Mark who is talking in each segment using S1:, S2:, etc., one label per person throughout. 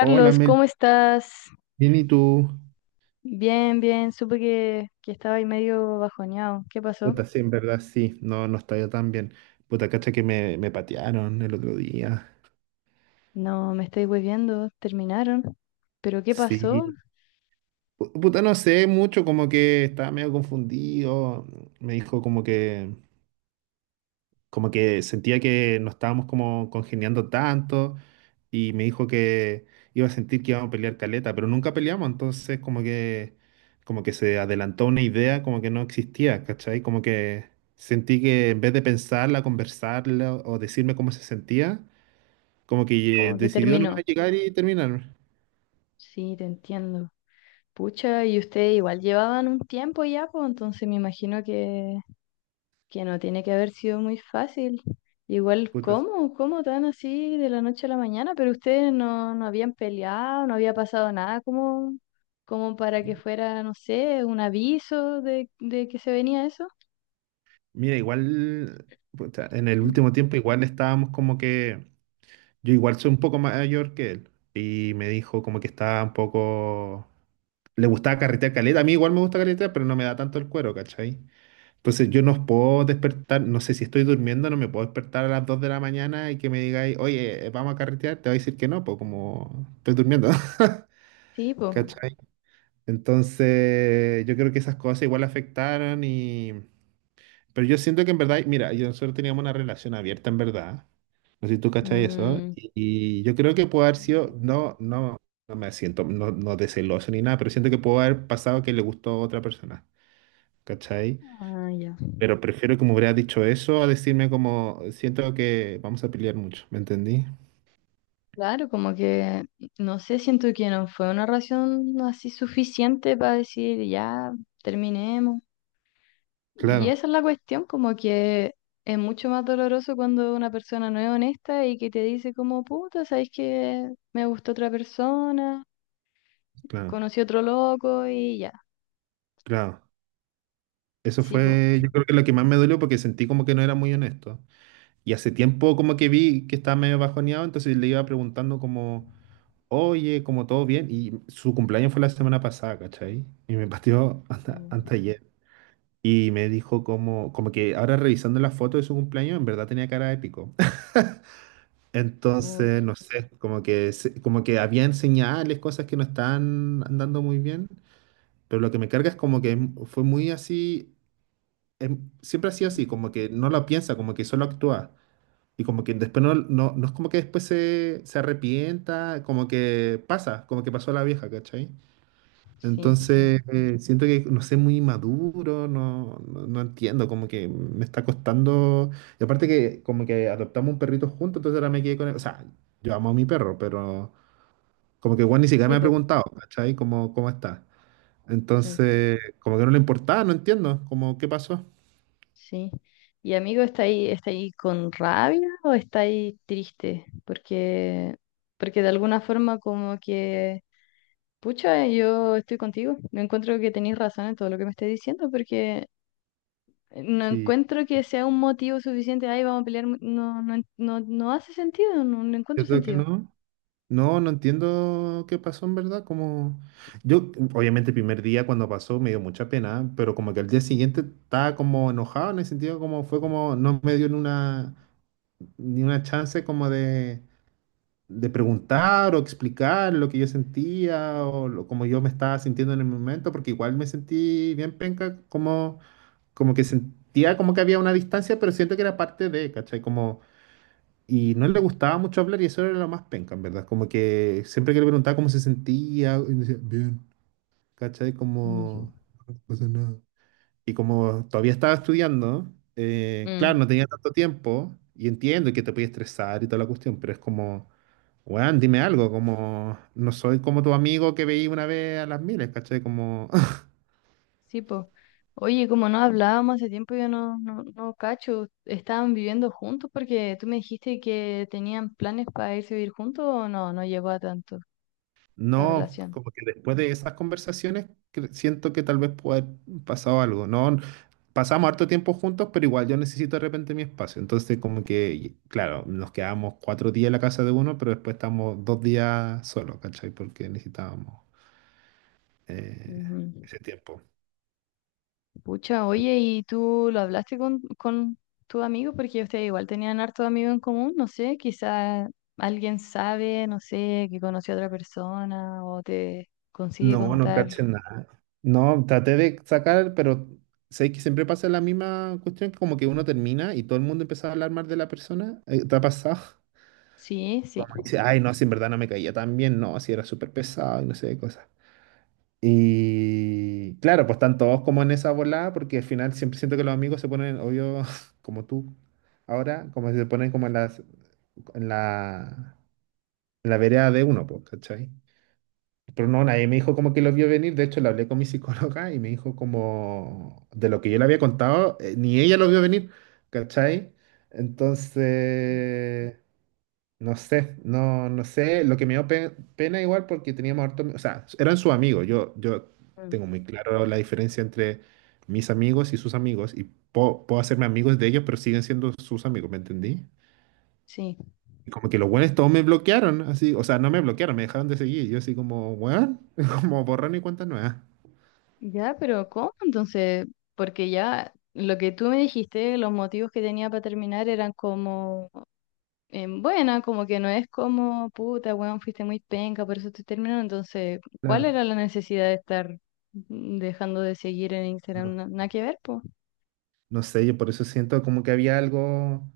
S1: Hola Mel,
S2: ¿cómo estás?
S1: bien y tú.
S2: Bien, bien. Supe que estaba ahí medio bajoneado. ¿Qué pasó?
S1: Puta, sí, en verdad sí, no, no está yo tan bien. Puta, cacha que me patearon el otro día.
S2: No, me estoy volviendo. Terminaron. ¿Pero qué pasó?
S1: Sí. Puta, no sé mucho, como que estaba medio confundido. Me dijo como que sentía que no estábamos como congeniando tanto y me dijo que iba a sentir que íbamos a pelear caleta, pero nunca peleamos, entonces como que se adelantó una idea como que no existía, ¿cachai? Como que sentí que en vez de pensarla, conversarla o decirme cómo se sentía, como que
S2: Como que
S1: decidió
S2: terminó.
S1: nomás llegar y terminar.
S2: Sí, te entiendo. Pucha, y ustedes igual llevaban un tiempo ya, pues entonces me imagino que no tiene que haber sido muy fácil. Igual,
S1: Puta,
S2: ¿cómo? ¿Cómo tan así de la noche a la mañana? Pero ustedes no habían peleado, no había pasado nada como, como para que fuera, no sé, un aviso de que se venía eso.
S1: mira, igual puta, en el último tiempo igual estábamos como que yo igual soy un poco mayor que él y me dijo como que estaba un poco le gustaba carretear caleta. A mí igual me gusta carretear, pero no me da tanto el cuero, ¿cachai? Entonces yo no puedo despertar, no sé si estoy durmiendo, no me puedo despertar a las 2 de la mañana y que me digáis, oye, vamos a carretear, te voy a decir que no, pues como estoy durmiendo.
S2: Sí, pues.
S1: ¿Cachai? Entonces yo creo que esas cosas igual afectaron. Y... Pero yo siento que en verdad, mira, yo nosotros teníamos una relación abierta en verdad. No sé si tú cachai eso. Y yo creo que puede haber sido, no, no, no me siento, no, no de celoso ni nada, pero siento que puede haber pasado que le gustó a otra persona. ¿Cachai?
S2: Ah, ya.
S1: Pero prefiero que me hubiera dicho eso a decirme como, siento que vamos a pelear mucho, ¿me entendí?
S2: Claro, como que, no sé, siento que no fue una razón así suficiente para decir, ya, terminemos. Y
S1: Claro,
S2: esa es la cuestión, como que es mucho más doloroso cuando una persona no es honesta y que te dice como, puta, ¿sabes que me gustó otra persona,
S1: claro,
S2: conocí otro loco y ya?
S1: claro. Eso
S2: Sí, po.
S1: fue, yo creo que lo que más me dolió porque sentí como que no era muy honesto. Y hace tiempo como que vi que estaba medio bajoneado, entonces le iba preguntando como, oye, como todo bien. Y su cumpleaños fue la semana pasada, ¿cachai? Y me pateó hasta
S2: Mm,
S1: ayer. Y me dijo como que ahora revisando la foto de su cumpleaños, en verdad tenía cara épico. Entonces,
S2: puch,
S1: no sé, como que, como que habían señales, cosas que no estaban andando muy bien, pero lo que me carga es como que fue muy así, siempre ha sido así,
S2: mm.
S1: como que no lo piensa, como que solo actúa. Y como que después no, no, no es como que después se, se arrepienta, como que pasa, como que pasó la vieja, ¿cachai?
S2: Sí, sí.
S1: Entonces, siento que no sé, muy maduro, no, no, no entiendo, como que me está costando. Y aparte que como que adoptamos un perrito juntos, entonces ahora me quedé con él. O sea, yo amo a mi perro, pero como que Juan ni siquiera me
S2: Sí,
S1: ha
S2: po.
S1: preguntado, ¿cachai? ¿Cómo está?
S2: Sí,
S1: Entonces, como que no le importaba, no entiendo, como qué pasó.
S2: sí. Y amigo, está ahí con rabia o está ahí triste? Porque, porque de alguna forma como que, pucha, yo estoy contigo. Me encuentro que tenéis razón en todo lo que me estés diciendo, porque no
S1: Sí,
S2: encuentro que sea un motivo suficiente, ay, vamos a pelear, no, no, no, no hace sentido, no, no
S1: yo
S2: encuentro
S1: creo que
S2: sentido.
S1: no. No, no entiendo qué pasó en verdad, como yo obviamente el primer día cuando pasó me dio mucha pena, pero como que al día siguiente estaba como enojado en el sentido como fue como no me dio ni una chance como de preguntar o explicar lo que yo sentía o como yo me estaba sintiendo en el momento, porque igual me sentí bien penca, como que sentía como que había una distancia, pero siento que era parte de, ¿cachai? Como y no le gustaba mucho hablar y eso era lo más penca, en verdad. Como que siempre que le preguntaba cómo se sentía, y decía, bien, ¿cachai?
S2: Mm.
S1: Como, no pasa nada. Y como todavía estaba estudiando, claro,
S2: Mm,
S1: no tenía tanto tiempo y entiendo que te puede estresar y toda la cuestión, pero es como, weón, dime algo, como, no soy como tu amigo que veí una vez a las miles, ¿cachai? Como.
S2: sí, pues. Oye, como no hablábamos hace tiempo, yo no cacho, ¿estaban viviendo juntos? Porque tú me dijiste que tenían planes para irse a vivir juntos o no, no llegó a tanto la
S1: No,
S2: relación.
S1: como que después de esas conversaciones siento que tal vez puede haber pasado algo. No, pasamos harto tiempo juntos, pero igual yo necesito de repente mi espacio. Entonces, como que, claro, nos quedábamos 4 días en la casa de uno, pero después estamos 2 días solos, ¿cachai? Porque necesitábamos eh, ese tiempo.
S2: Pucha, oye, ¿y tú lo hablaste con tu amigo? Porque ustedes igual tenían harto amigos en común, no sé, quizá alguien sabe, no sé, que conoció a otra persona o te consigue
S1: No, no
S2: contar.
S1: caché nada. No, traté de sacar, pero sé que siempre pasa la misma cuestión, que como que uno termina y todo el mundo empieza a hablar mal de la persona. ¿Te ha pasado?
S2: Sí, sí,
S1: Como dice, ay, no, si en verdad no me caía tan bien, no, si era súper pesado y no sé qué cosas. Y claro, pues están todos como en esa volada, porque al final siempre siento que los amigos se ponen, obvio, como tú, ahora, como se ponen como en las, en la, en la vereda de uno, pues, ¿cachai? Pero no, nadie me dijo como que lo vio venir, de hecho le hablé con mi psicóloga y me dijo como de lo que yo le había contado, ni ella lo vio venir, ¿cachai? Entonces, no sé, no, no sé, lo que me dio pena igual porque teníamos harto, o sea, eran sus amigos, yo
S2: mm,
S1: tengo muy claro la diferencia entre mis amigos y sus amigos y puedo, puedo hacerme amigos de ellos, pero siguen siendo sus amigos, ¿me entendí?
S2: sí.
S1: Y como que los buenos todos me bloquearon, así, o sea, no me bloquearon, me dejaron de seguir, yo así como, weón, como borrón y cuenta nueva.
S2: Ya, pero ¿cómo? Entonces, porque ya lo que tú me dijiste, los motivos que tenía para terminar eran como em, buena, como que no es como, puta, weón, fuiste muy penca, por eso te terminando. Entonces, ¿cuál
S1: Claro,
S2: era la necesidad de estar dejando de seguir en
S1: no,
S2: Instagram? Nada que ver, pues.
S1: no sé, yo por eso siento como que había algo,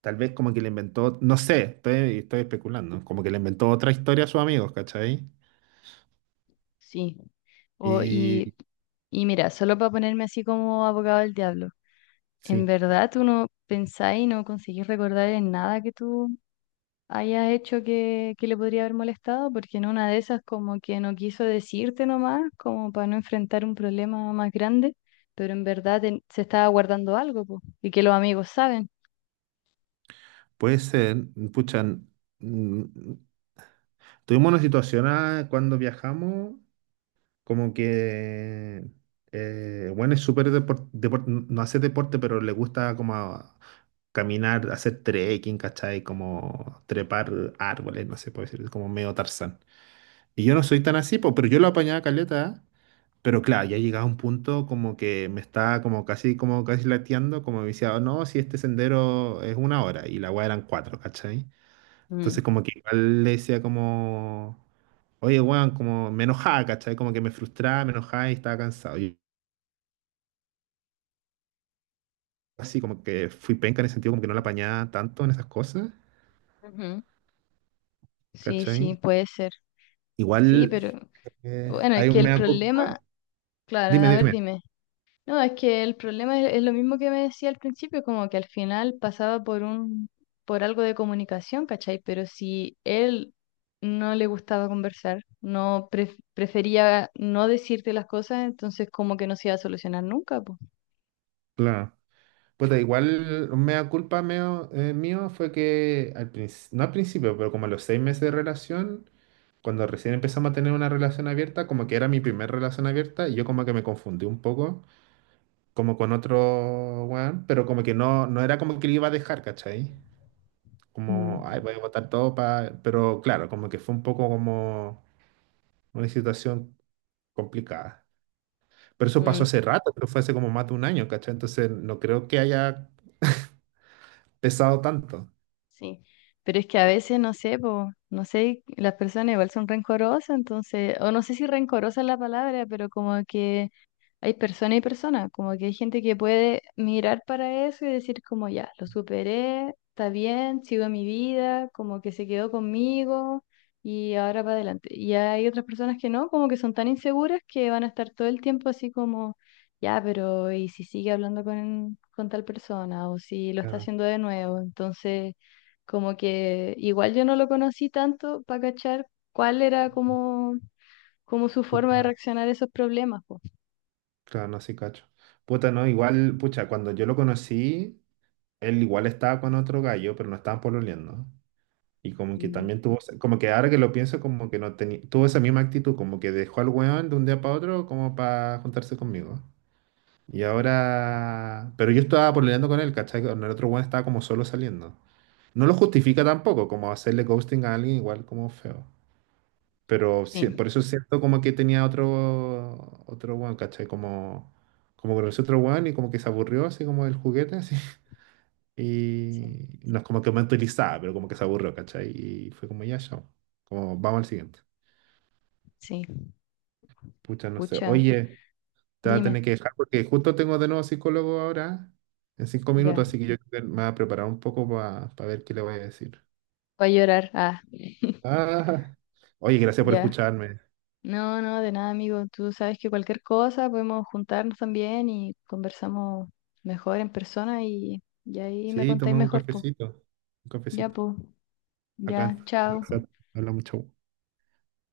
S1: tal vez como que le inventó, no sé, estoy, estoy especulando, como que le inventó otra historia a sus amigos, ¿cachai?
S2: Sí. O,
S1: Y,
S2: y mira, solo para ponerme así como abogado del diablo, ¿en
S1: sí,
S2: verdad tú no pensás y no conseguís recordar en nada que tú haya hecho que le podría haber molestado, porque en una de esas como que no quiso decirte nomás, como para no enfrentar un problema más grande, pero en verdad se estaba guardando algo, po, y que los amigos saben?
S1: puede ser. Pucha, tuvimos una situación ah, cuando viajamos, como que, bueno, es súper no hace deporte, pero le gusta como caminar, hacer trekking, ¿cachai? Como trepar árboles, no sé, puede ser como medio Tarzán. Y yo no soy tan así, po, pero yo lo apañaba caleta. ¿Eh? Pero claro, ya llegaba un punto como que me estaba como casi lateando, como me decía, "Oh, no, si este sendero es 1 hora, y la weá eran cuatro, ¿cachai?"
S2: Mm.
S1: Entonces como que igual le decía como, oye, weón, como me enojaba, ¿cachai? Como que me frustraba, me enojaba y estaba cansado. Y así como que fui penca en el sentido como que no la apañaba tanto en esas cosas,
S2: Ujú. Sí, sí,
S1: ¿cachai?
S2: puede ser. Sí,
S1: Igual
S2: pero bueno, es
S1: hay
S2: que
S1: un
S2: el
S1: mea
S2: problema,
S1: culpa.
S2: claro,
S1: Dime,
S2: a ver,
S1: dime,
S2: dime. No, es que el problema es lo mismo que me decía al principio, como que al final pasaba por un, por algo de comunicación, ¿cachai? Pero si él no le gustaba conversar, no prefería no decirte las cosas, entonces como que no se iba a solucionar nunca, pues.
S1: claro. Pues igual un mea culpa mío fue que, no al principio, pero como a los 6 meses de relación, cuando recién empezamos a tener una relación abierta, como que era mi primer relación abierta y yo como que me confundí un poco. Como con otro weón, pero como que no, no era como que le iba a dejar, ¿cachai? Como, ay, voy a votar todo para. Pero claro, como que fue un poco como una situación complicada. Pero eso pasó
S2: Mm.
S1: hace rato, pero fue hace como más de un año, ¿cachai? Entonces no creo que haya pesado tanto.
S2: Sí, pero es que a veces no sé, po, no sé, las personas igual son rencorosas, entonces, o no sé si rencorosa es la palabra, pero como que hay persona y persona, como que hay gente que puede mirar para eso y decir como ya, lo superé, está bien, sigo mi vida, como que se quedó conmigo y ahora para adelante. Y hay otras personas que no, como que son tan inseguras que van a estar todo el tiempo así como, ya, pero ¿y si sigue hablando con tal persona o si lo está
S1: Claro,
S2: haciendo de nuevo? Entonces... Como que igual yo no lo conocí tanto para cachar cuál era como, como su forma de
S1: súper.
S2: reaccionar a esos problemas, po.
S1: Claro, no, sí, cacho. Puta, no, igual, pucha, cuando yo lo conocí, él igual estaba con otro gallo, pero no estaban pololeando. Y como que también tuvo, como que ahora que lo pienso, como que no tenía, tuvo esa misma actitud, como que dejó al weón de un día para otro como para juntarse conmigo. Y ahora, pero yo estaba pololeando con él, ¿cachai? Con el otro weón estaba como solo saliendo. No lo justifica tampoco, como hacerle ghosting a alguien igual como feo. Pero
S2: Sí,
S1: por eso siento como que tenía otro, otro weón, ¿cachai? Como conoció otro weón y como que se aburrió así como del juguete. Así.
S2: sí,
S1: Y no es como que mentalizaba pero como que se aburrió, ¿cachai? Y fue como ya, chao. Como vamos al siguiente.
S2: sí.
S1: Pucha, no sé.
S2: Pucha,
S1: Oye, te voy a tener
S2: dime,
S1: que dejar porque justo tengo de nuevo psicólogo ahora en cinco
S2: ya.
S1: minutos, así que yo creo que me voy a preparar un poco para ver qué le voy a decir.
S2: Voy a llorar. Ah,
S1: Ah, oye, gracias por
S2: ya.
S1: escucharme.
S2: No, no, de nada, amigo. Tú sabes que cualquier cosa podemos juntarnos también y conversamos mejor en persona y ahí me
S1: Sí,
S2: contáis
S1: tomemos un
S2: mejor, po.
S1: cafecito. Un
S2: Ya,
S1: cafecito.
S2: po.
S1: Acá.
S2: Ya, chao.
S1: Habla mucho.